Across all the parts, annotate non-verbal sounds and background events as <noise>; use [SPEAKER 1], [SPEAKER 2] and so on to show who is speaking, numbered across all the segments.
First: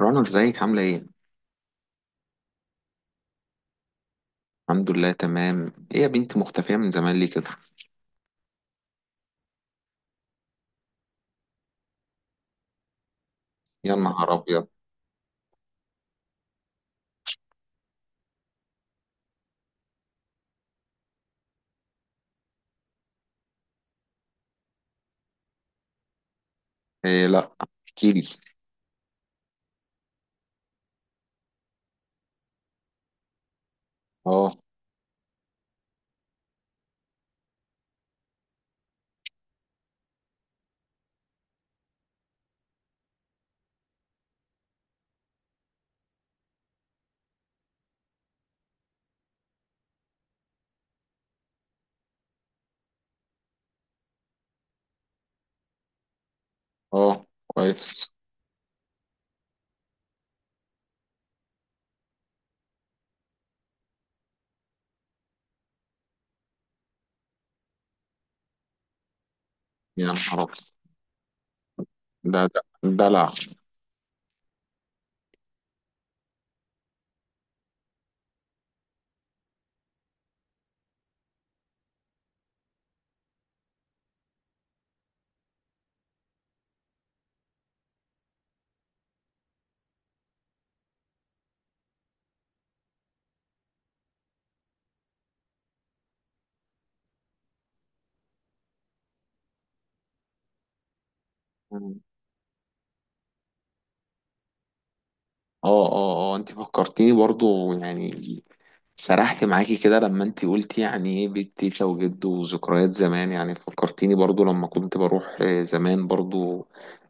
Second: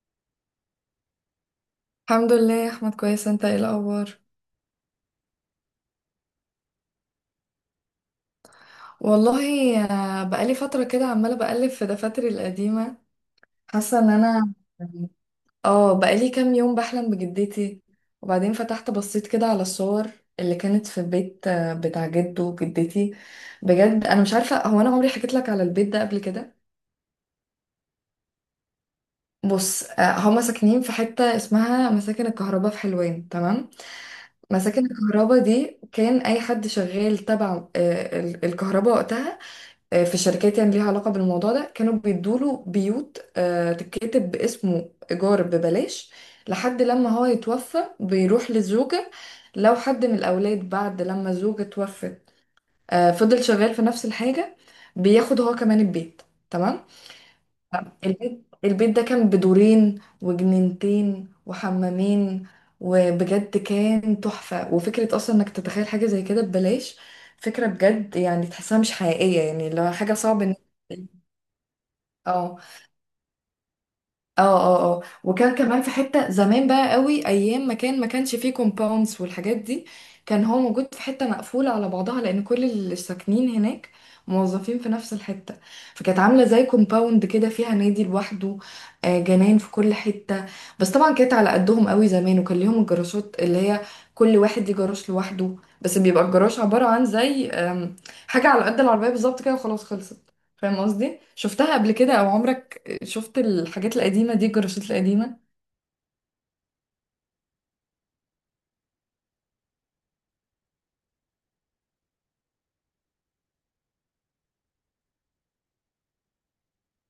[SPEAKER 1] رنا، ازيك؟ عاملة ايه؟
[SPEAKER 2] الحمد لله يا احمد، كويس. انت ايه الاخبار؟
[SPEAKER 1] الحمد لله تمام. ايه يا بنتي، مختفية من زمان ليه كده؟
[SPEAKER 2] والله بقالي فتره كده عماله بقلب في دفاتري القديمه.
[SPEAKER 1] يا
[SPEAKER 2] حاسه ان
[SPEAKER 1] نهار
[SPEAKER 2] انا
[SPEAKER 1] ابيض!
[SPEAKER 2] يعني، اه بقالي كام يوم بحلم بجدتي. وبعدين فتحت بصيت كده على الصور اللي كانت في البيت، بتاع جده وجدتي. بجد انا مش عارفه، هو انا عمري حكيت لك على البيت ده قبل كده؟
[SPEAKER 1] ايه لا، احكيلي.
[SPEAKER 2] بص، هما ساكنين في حته اسمها مساكن الكهرباء في حلوان، تمام.
[SPEAKER 1] اه
[SPEAKER 2] مساكن الكهرباء دي كان اي حد شغال تبع الكهرباء وقتها، في شركات يعني ليها علاقة بالموضوع ده، كانوا بيدوله بيوت تتكتب باسمه إيجار ببلاش لحد لما هو يتوفى بيروح للزوجة. لو حد من الأولاد بعد لما الزوجة توفت فضل شغال في نفس الحاجة، بياخد هو كمان البيت، تمام.
[SPEAKER 1] اه، كويس.
[SPEAKER 2] البيت ده كان بدورين وجنينتين وحمامين. وبجد كان تحفة. وفكرة أصلا إنك تتخيل حاجة زي كده ببلاش، فكرة بجد يعني تحسها مش حقيقية، يعني لو
[SPEAKER 1] يا
[SPEAKER 2] حاجة
[SPEAKER 1] نهار
[SPEAKER 2] صعب.
[SPEAKER 1] ابيض، ده
[SPEAKER 2] اه
[SPEAKER 1] ده دلع.
[SPEAKER 2] اه وكان كمان في حتة زمان بقى قوي، ايام ما كان ما كانش فيه كومباوندز والحاجات دي. كان هو موجود في حتة مقفولة على بعضها، لان كل اللي ساكنين هناك موظفين في نفس الحتة. فكانت عاملة زي كومباوند كده، فيها نادي لوحده، جنان في كل حتة. بس طبعا كانت على قدهم قوي زمان. وكان ليهم الجراشات اللي هي كل واحد ليه جراج لوحده، بس بيبقى الجراج عبارة عن زي حاجة على قد العربية بالظبط كده وخلاص خلصت. فاهم قصدي؟ شفتها قبل كده او عمرك شفت الحاجات القديمة دي، الجراشات القديمة؟
[SPEAKER 1] اه اه اه، انت فكرتيني برضو، يعني سرحت معاكي كده لما انت قلتي يعني ايه بيت تيتا وجد وذكريات زمان. يعني فكرتيني برضو لما كنت بروح زمان برضو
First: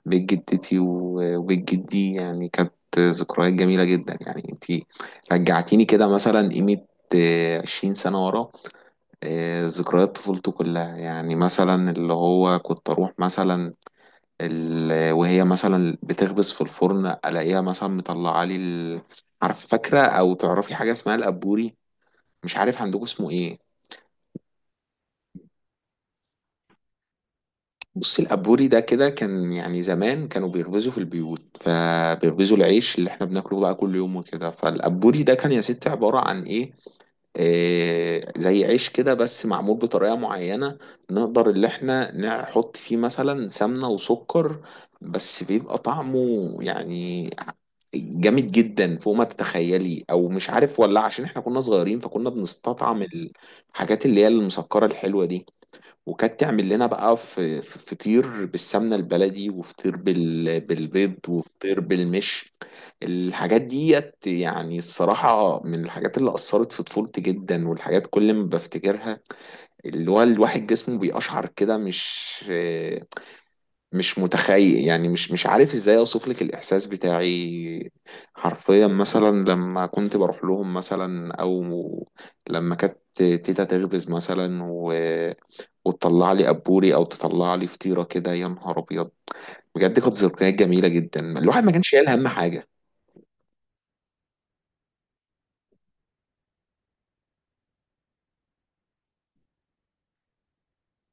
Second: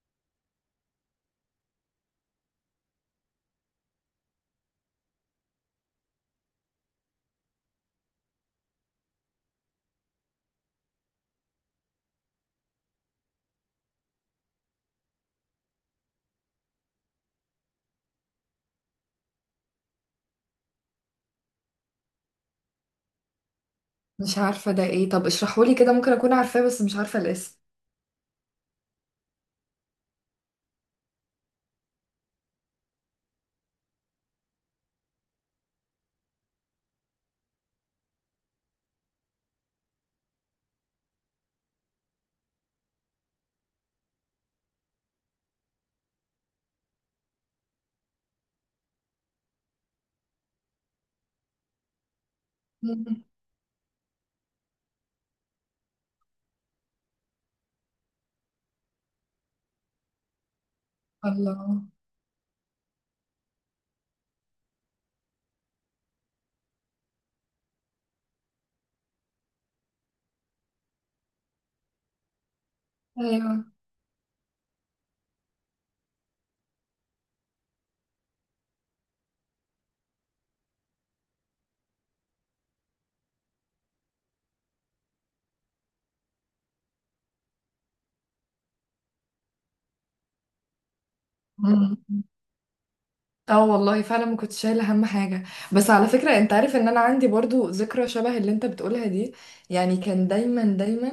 [SPEAKER 1] بيت جدتي وبيت جدي. يعني كانت ذكريات جميلة جدا. يعني انت رجعتيني كده مثلا قيمة 20 سنة ورا، ذكريات طفولته كلها. يعني مثلا اللي هو كنت أروح مثلا وهي مثلا بتخبز في الفرن الاقيها مثلا مطلعه لي عارف، فاكره او تعرفي حاجه اسمها الابوري؟ مش عارف عندكم اسمه ايه.
[SPEAKER 2] مش عارفة ده ايه، طب اشرحهولي كده، ممكن اكون عارفاه بس مش عارفة الاسم.
[SPEAKER 1] بصي، الابوري ده كده كان، يعني زمان كانوا بيخبزوا في البيوت، فبيخبزوا العيش اللي احنا بناكله بقى كل يوم وكده، فالابوري ده كان يا ستي عباره عن ايه، زي عيش كده بس معمول بطريقة معينة. نقدر اللي احنا نحط فيه مثلا سمنة وسكر، بس بيبقى طعمه يعني جامد جدا فوق ما تتخيلي، او مش عارف ولا عشان احنا كنا صغيرين فكنا
[SPEAKER 2] <laughs>
[SPEAKER 1] بنستطعم
[SPEAKER 2] مم.
[SPEAKER 1] الحاجات اللي هي المسكرة الحلوة دي. وكانت تعمل لنا بقى في فطير بالسمنة البلدي، وفطير بالبيض، وفطير
[SPEAKER 2] الله.
[SPEAKER 1] بالمش. الحاجات ديت يعني الصراحة من الحاجات اللي أثرت في طفولتي جدا، والحاجات كل ما بفتكرها اللي هو الواحد جسمه بيقشعر كده، مش
[SPEAKER 2] ايوه.
[SPEAKER 1] مش متخيل يعني، مش عارف ازاي اوصف لك الاحساس بتاعي. حرفيا مثلا لما كنت بروح لهم مثلا، او لما كانت تيتا تخبز مثلا وتطلع لي ابوري، او تطلع لي فطيره كده، يا نهار ابيض. بجد كانت ذكريات جميله جدا، الواحد ما كانش
[SPEAKER 2] مم.
[SPEAKER 1] شايل هم حاجه.
[SPEAKER 2] اه والله فعلا ما كنتش شايله هم حاجه. بس على فكره، انت عارف ان انا عندي برضو ذكرى شبه اللي انت بتقولها دي؟ يعني كان دايما دايما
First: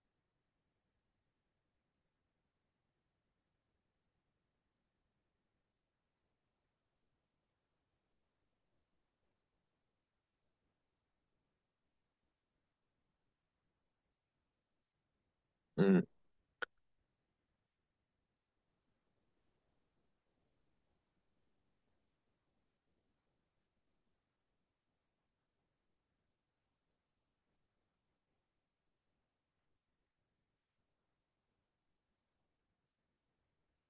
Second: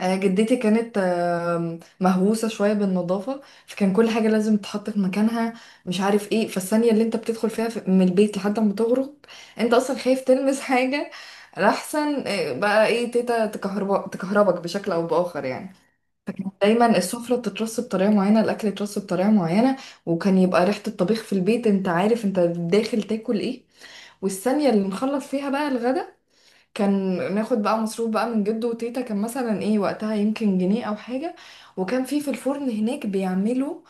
[SPEAKER 2] جدتي كانت مهووسة شوية بالنظافة، فكان كل حاجة لازم تتحط في مكانها، مش عارف ايه. فالثانية اللي انت بتدخل فيها من البيت لحد ما تغرق، انت اصلا خايف تلمس حاجة لأحسن بقى ايه، تيتا تكهربك بشكل او بآخر يعني.
[SPEAKER 1] مم.
[SPEAKER 2] فكانت دايما السفرة بتترص بطريقة معينة، الأكل يترص بطريقة معينة، وكان يبقى ريحة الطبيخ في البيت، انت عارف انت داخل تاكل ايه. والثانية اللي نخلص فيها بقى الغدا كان ناخد بقى مصروف بقى من جده وتيتا، كان مثلا ايه وقتها، يمكن جنيه او حاجة. وكان في في الفرن هناك بيعملوا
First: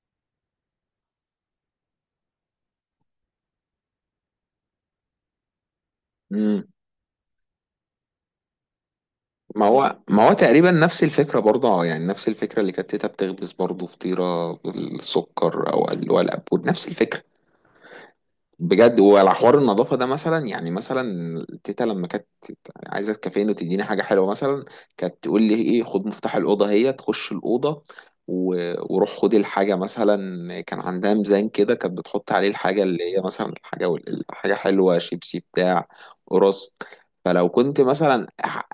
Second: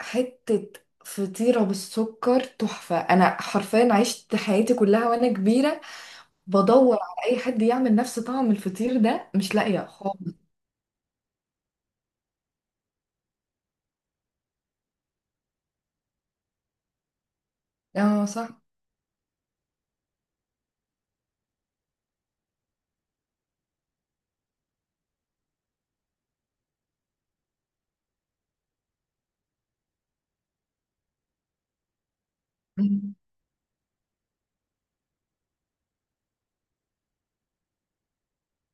[SPEAKER 2] حتة فطيرة بالسكر تحفة. انا حرفيا عشت حياتي كلها وانا كبيرة
[SPEAKER 1] مم.
[SPEAKER 2] بدور على اي حد يعمل نفس طعم الفطير ده، مش
[SPEAKER 1] ما
[SPEAKER 2] لاقية
[SPEAKER 1] هو، ما هو
[SPEAKER 2] خالص.
[SPEAKER 1] تقريبا نفس الفكره برضه، يعني نفس الفكره اللي كانت تيتا بتخبز برضه فطيره بالسكر، او اللي هو الابور نفس الفكره.
[SPEAKER 2] اه صح.
[SPEAKER 1] بجد. وعلى حوار النظافة ده مثلا، يعني مثلا تيتا لما كانت عايزة تكافئني وتديني حاجة حلوة مثلا، كانت تقول لي ايه، خد مفتاح الأوضة هي تخش الأوضة وروح خد الحاجة مثلا. كان عندها ميزان كده، كانت بتحط عليه الحاجة
[SPEAKER 2] مم.
[SPEAKER 1] اللي هي مثلا الحاجة الحاجة حلوة، شيبسي بتاع قرص. فلو كنت مثلا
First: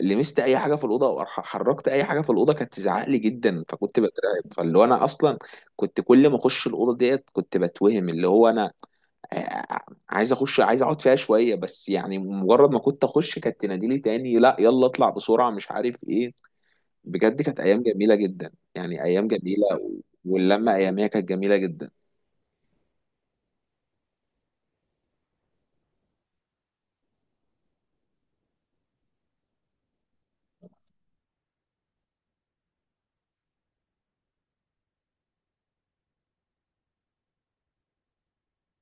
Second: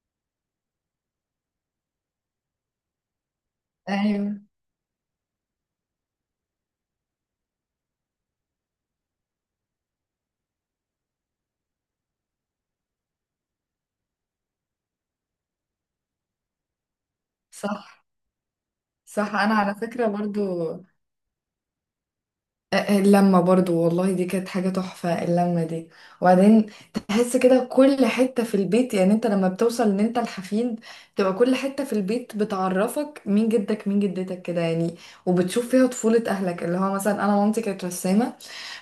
[SPEAKER 1] لمست اي حاجه في الاوضه، او حركت اي حاجه في الاوضه، كانت تزعق لي جدا، فكنت بترعب.
[SPEAKER 2] ايوه.
[SPEAKER 1] فاللي هو انا اصلا كنت كل ما اخش الاوضه ديت كنت بتوهم اللي هو انا آه، عايز اخش، عايز اقعد فيها شويه بس. يعني مجرد ما كنت اخش كانت تناديلي تاني، لا يلا اطلع بسرعه مش عارف ايه. بجد كانت ايام
[SPEAKER 2] صح
[SPEAKER 1] جميله جدا، يعني ايام
[SPEAKER 2] صح. انا
[SPEAKER 1] جميله،
[SPEAKER 2] على فكرة برضو
[SPEAKER 1] واللمه اياميها كانت جميله جدا.
[SPEAKER 2] اللمة برضو، والله دي كانت حاجة تحفة اللمة دي. وبعدين تحس كده كل حتة في البيت، يعني انت لما بتوصل ان انت الحفيد تبقى كل حتة في البيت بتعرفك، مين جدك مين جدتك كده يعني. وبتشوف فيها طفولة اهلك، اللي هو مثلا انا مامتي كانت رسامة،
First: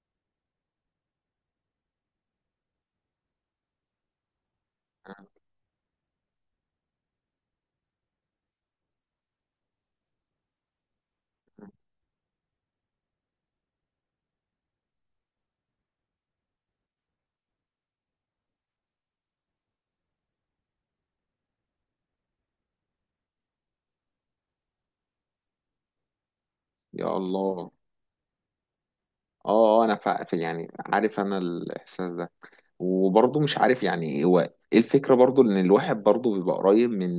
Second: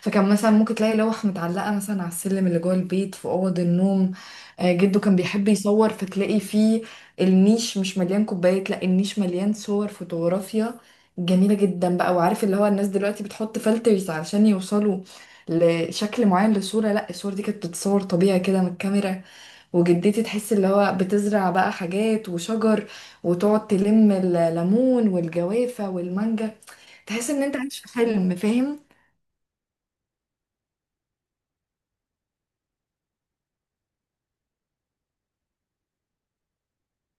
[SPEAKER 2] فكان مثلا ممكن تلاقي لوح متعلقة مثلا على السلم اللي جوه البيت في أوض النوم. جده كان بيحب يصور فتلاقي فيه النيش مش مليان كوبايات، لا النيش مليان صور فوتوغرافيا جميلة جدا بقى. وعارف اللي هو الناس دلوقتي بتحط فلترز علشان يوصلوا لشكل معين للصورة؟ لا، الصور دي كانت بتتصور طبيعي كده من الكاميرا. وجدتي تحس اللي هو بتزرع بقى حاجات وشجر، وتقعد تلم الليمون والجوافة والمانجا،
[SPEAKER 1] يا
[SPEAKER 2] تحس ان انت
[SPEAKER 1] الله.
[SPEAKER 2] عايش في حلم، فاهم.
[SPEAKER 1] اه، انا في يعني، عارف انا الاحساس ده، وبرضه مش عارف يعني هو ايه. الفكره برضه ان الواحد برضه بيبقى قريب من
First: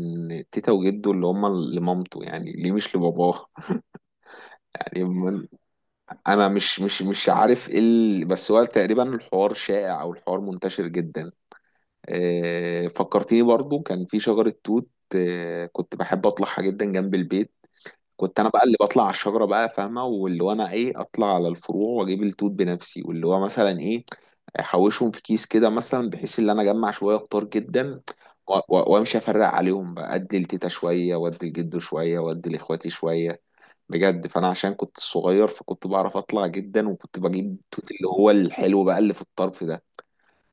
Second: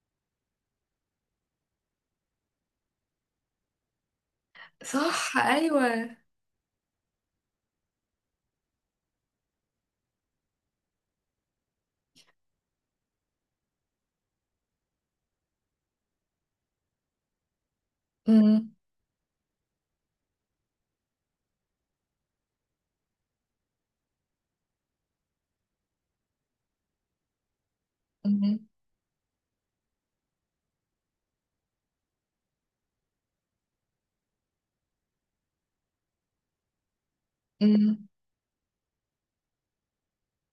[SPEAKER 1] تيتا وجده اللي هما لمامته، يعني ليه مش لباباه <laughs>
[SPEAKER 2] صح.
[SPEAKER 1] يعني.
[SPEAKER 2] ايوه.
[SPEAKER 1] انا مش عارف ايه بس هو تقريبا الحوار شائع، او الحوار منتشر جدا. فكرتيني برضو كان في شجرة توت. كنت بحب اطلعها جدا جنب البيت. كنت انا بقى
[SPEAKER 2] امم.
[SPEAKER 1] اللي بطلع على الشجره بقى فاهمه، واللي هو انا ايه، اطلع على الفروع واجيب التوت بنفسي، واللي هو مثلا ايه احوشهم في كيس كده مثلا، بحيث ان انا اجمع شويه كتار جدا
[SPEAKER 2] امم.
[SPEAKER 1] وامشي افرق عليهم بقى، ادي لتيتا شويه وادي لجده شويه وادي لاخواتي شويه. بجد. فانا عشان كنت صغير، فكنت بعرف اطلع جدا، وكنت بجيب التوت اللي
[SPEAKER 2] امم.
[SPEAKER 1] هو الحلو بقى اللي في الطرف ده.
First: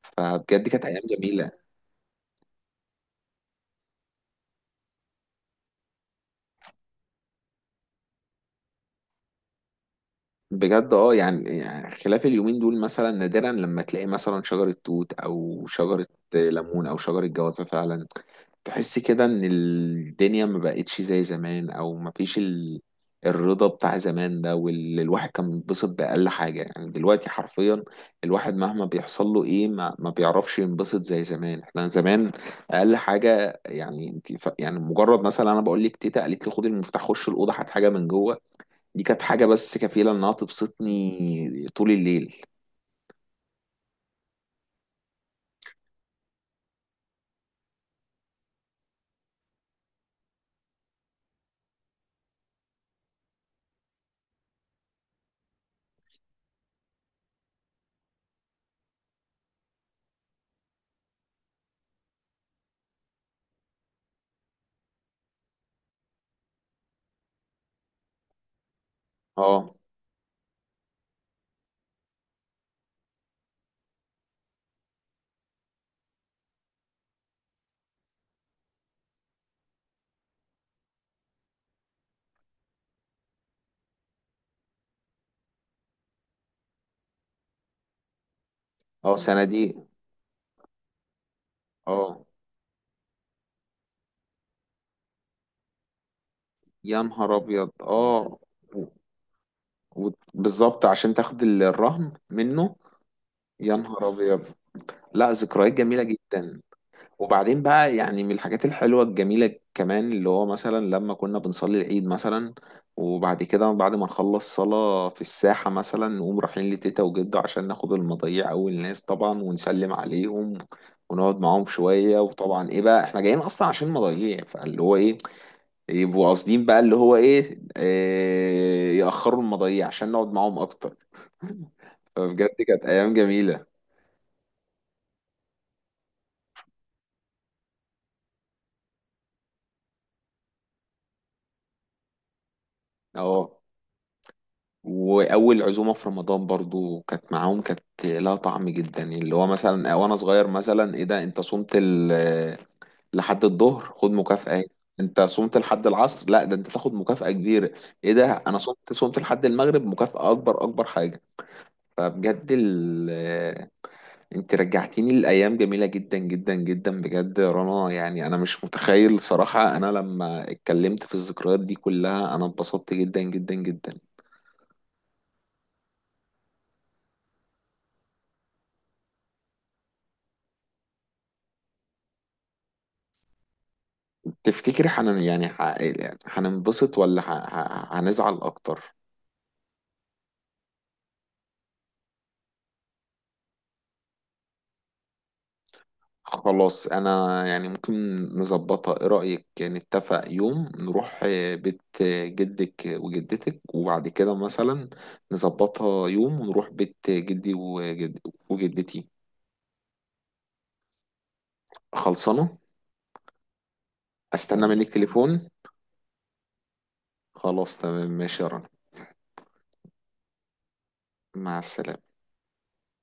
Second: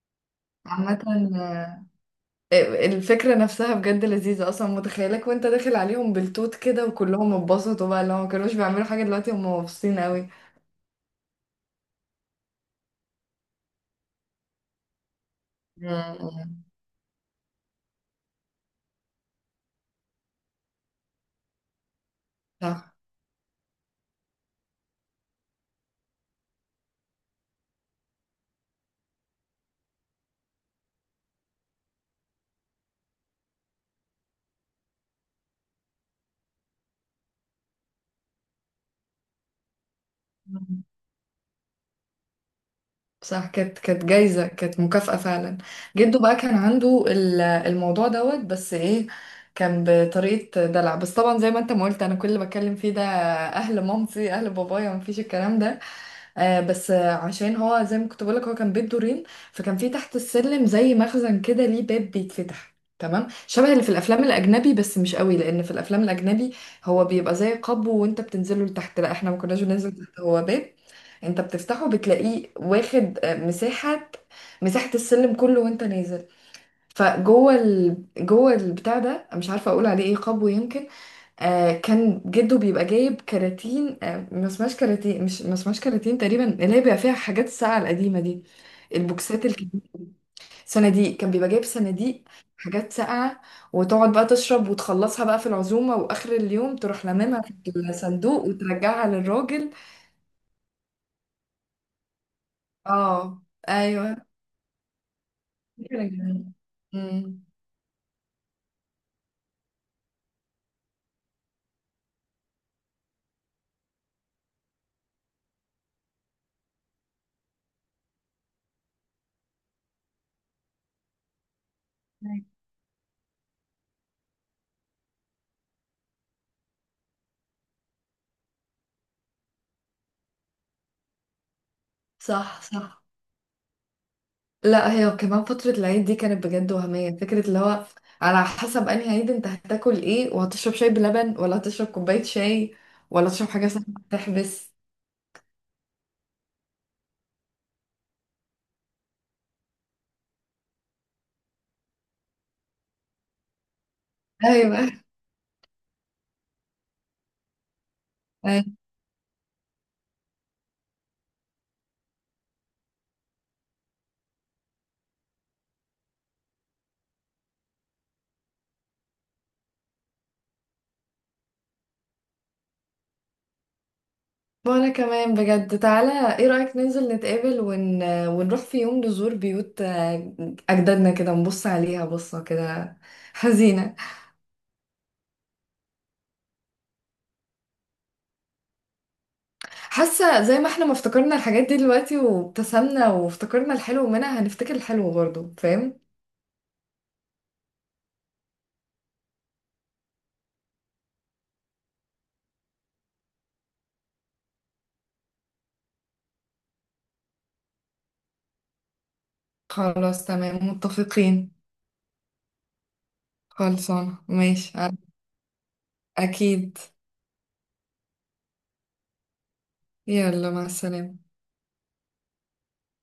[SPEAKER 1] فبجد كانت ايام
[SPEAKER 2] عامة
[SPEAKER 1] جميله.
[SPEAKER 2] الفكرة نفسها بجد لذيذة، أصلا متخيلك وأنت داخل عليهم بالتوت كده وكلهم اتبسطوا بقى، اللي هو مكانوش بيعملوا حاجة دلوقتي هم مبسوطين قوي.
[SPEAKER 1] بجد اه. يعني يعني خلاف اليومين دول مثلا نادرا لما تلاقي مثلا شجره توت، او شجره
[SPEAKER 2] مم.
[SPEAKER 1] ليمون، او شجره جوافه. فعلا تحس كده ان الدنيا ما بقتش زي زمان، او ما فيش
[SPEAKER 2] صح.
[SPEAKER 1] الرضا بتاع زمان ده، واللي الواحد كان بينبسط بأقل حاجة. يعني دلوقتي حرفيا الواحد مهما بيحصل له ايه ما بيعرفش ينبسط زي زمان. احنا زمان أقل حاجة، يعني انت يعني مجرد مثلا انا بقول لك تيتا قالت لي خد المفتاح خش الأوضة هات حاجة من جوه، دي كانت حاجة بس كفيلة انها تبسطني طول الليل.
[SPEAKER 2] صح كانت كانت جايزة، كانت مكافأة فعلا. جده بقى كان عنده الموضوع دوت بس ايه، كان بطريقة دلع. بس طبعا زي ما انت ما قلت، انا كل اللي بتكلم فيه ده اهل مامتي، اهل بابايا مفيش الكلام ده. آه بس آه، عشان هو زي ما كنت بقولك هو كان بيت دورين، فكان في تحت السلم زي مخزن كده ليه باب بيتفتح، تمام، شبه اللي في الافلام الاجنبي بس مش قوي، لان في الافلام الاجنبي هو بيبقى زي قبو وانت بتنزله لتحت. لا احنا ما كناش
[SPEAKER 1] اه.
[SPEAKER 2] بننزل تحت، هو باب انت بتفتحه بتلاقيه واخد مساحة، مساحة السلم كله وانت نازل. جوه البتاع ده مش عارفه اقول عليه ايه، قبو يمكن. آه كان جده بيبقى جايب كراتين، آه ما اسمهاش كراتين تقريبا، اللي هي بيبقى فيها حاجات الساقعة القديمة دي،
[SPEAKER 1] اه،
[SPEAKER 2] البوكسات
[SPEAKER 1] صناديق.
[SPEAKER 2] الكبيرة دي. صناديق، كان بيبقى جايب صناديق
[SPEAKER 1] اه،
[SPEAKER 2] حاجات ساقعة، وتقعد بقى تشرب وتخلصها بقى في العزومة، وآخر اليوم
[SPEAKER 1] يا
[SPEAKER 2] تروح
[SPEAKER 1] نهار
[SPEAKER 2] لممها في
[SPEAKER 1] ابيض. اه،
[SPEAKER 2] الصندوق وترجعها للراجل.
[SPEAKER 1] بالظبط عشان تاخد الرهن منه.
[SPEAKER 2] اه.
[SPEAKER 1] يا
[SPEAKER 2] ايوه.
[SPEAKER 1] نهار ابيض. لا، ذكريات جميله
[SPEAKER 2] فكرة جميلة.
[SPEAKER 1] جدا.
[SPEAKER 2] أمم،
[SPEAKER 1] وبعدين بقى، يعني من الحاجات الحلوه الجميله كمان، اللي هو مثلا لما كنا بنصلي العيد مثلا، وبعد كده بعد ما نخلص صلاه في الساحه مثلا، نقوم رايحين لتيتا وجده عشان ناخد المضيع اول ناس طبعا، ونسلم عليهم ونقعد معاهم شويه. وطبعا ايه بقى، احنا جايين اصلا عشان مضيع، فاللي هو ايه، يبقوا قاصدين بقى اللي هو ايه، يأخروا المضايع عشان نقعد معاهم اكتر. <laughs> فبجد
[SPEAKER 2] صح.
[SPEAKER 1] كانت
[SPEAKER 2] صح.
[SPEAKER 1] ايام جميلة.
[SPEAKER 2] لا هي كمان فترة العيد دي كانت بجد وهمية. فكرة اللي هو على حسب انهي عيد انت هتاكل ايه، وهتشرب شاي بلبن ولا هتشرب كوباية شاي، ولا تشرب
[SPEAKER 1] اه،
[SPEAKER 2] حاجة سخنة تحبس.
[SPEAKER 1] واول عزومة في رمضان برضو كانت معاهم، كانت لها طعم جدا. اللي هو مثلا وانا صغير، مثلا ايه ده انت صمت لحد الظهر، خد مكافأة اهي.
[SPEAKER 2] ايوه.
[SPEAKER 1] انت صمت لحد العصر، لا ده انت تاخد مكافأة كبيرة. ايه ده انا
[SPEAKER 2] ايوه.
[SPEAKER 1] صمت، صمت لحد المغرب، مكافأة اكبر، اكبر حاجة. فبجد انت رجعتيني لأيام جميلة جدا جدا جدا. بجد يا رنا، يعني انا مش متخيل صراحة. انا لما اتكلمت في الذكريات دي كلها انا اتبسطت جدا جدا جدا.
[SPEAKER 2] وانا كمان بجد. تعالى ايه رأيك ننزل ونروح في يوم نزور بيوت اجدادنا كده، نبص عليها بصة كده حزينة.
[SPEAKER 1] تفتكر حن يعني، هننبسط ولا هنزعل اكتر؟
[SPEAKER 2] حاسة زي ما احنا ما افتكرنا الحاجات دي دلوقتي وابتسمنا وافتكرنا الحلو منها، هنفتكر الحلو برضه، فاهم.
[SPEAKER 1] خلاص انا يعني ممكن نظبطها. ايه رأيك نتفق يوم نروح بيت جدك وجدتك، وبعد كده مثلا نظبطها يوم ونروح بيت جدي وجدتي.
[SPEAKER 2] خلاص تمام، متفقين.
[SPEAKER 1] خلصانة.
[SPEAKER 2] خلصانة
[SPEAKER 1] استنى
[SPEAKER 2] ماشي.
[SPEAKER 1] منك تليفون.
[SPEAKER 2] أكيد.
[SPEAKER 1] خلاص تمام ماشي يا رنا.
[SPEAKER 2] يلا مع السلامة.
[SPEAKER 1] مع السلامة.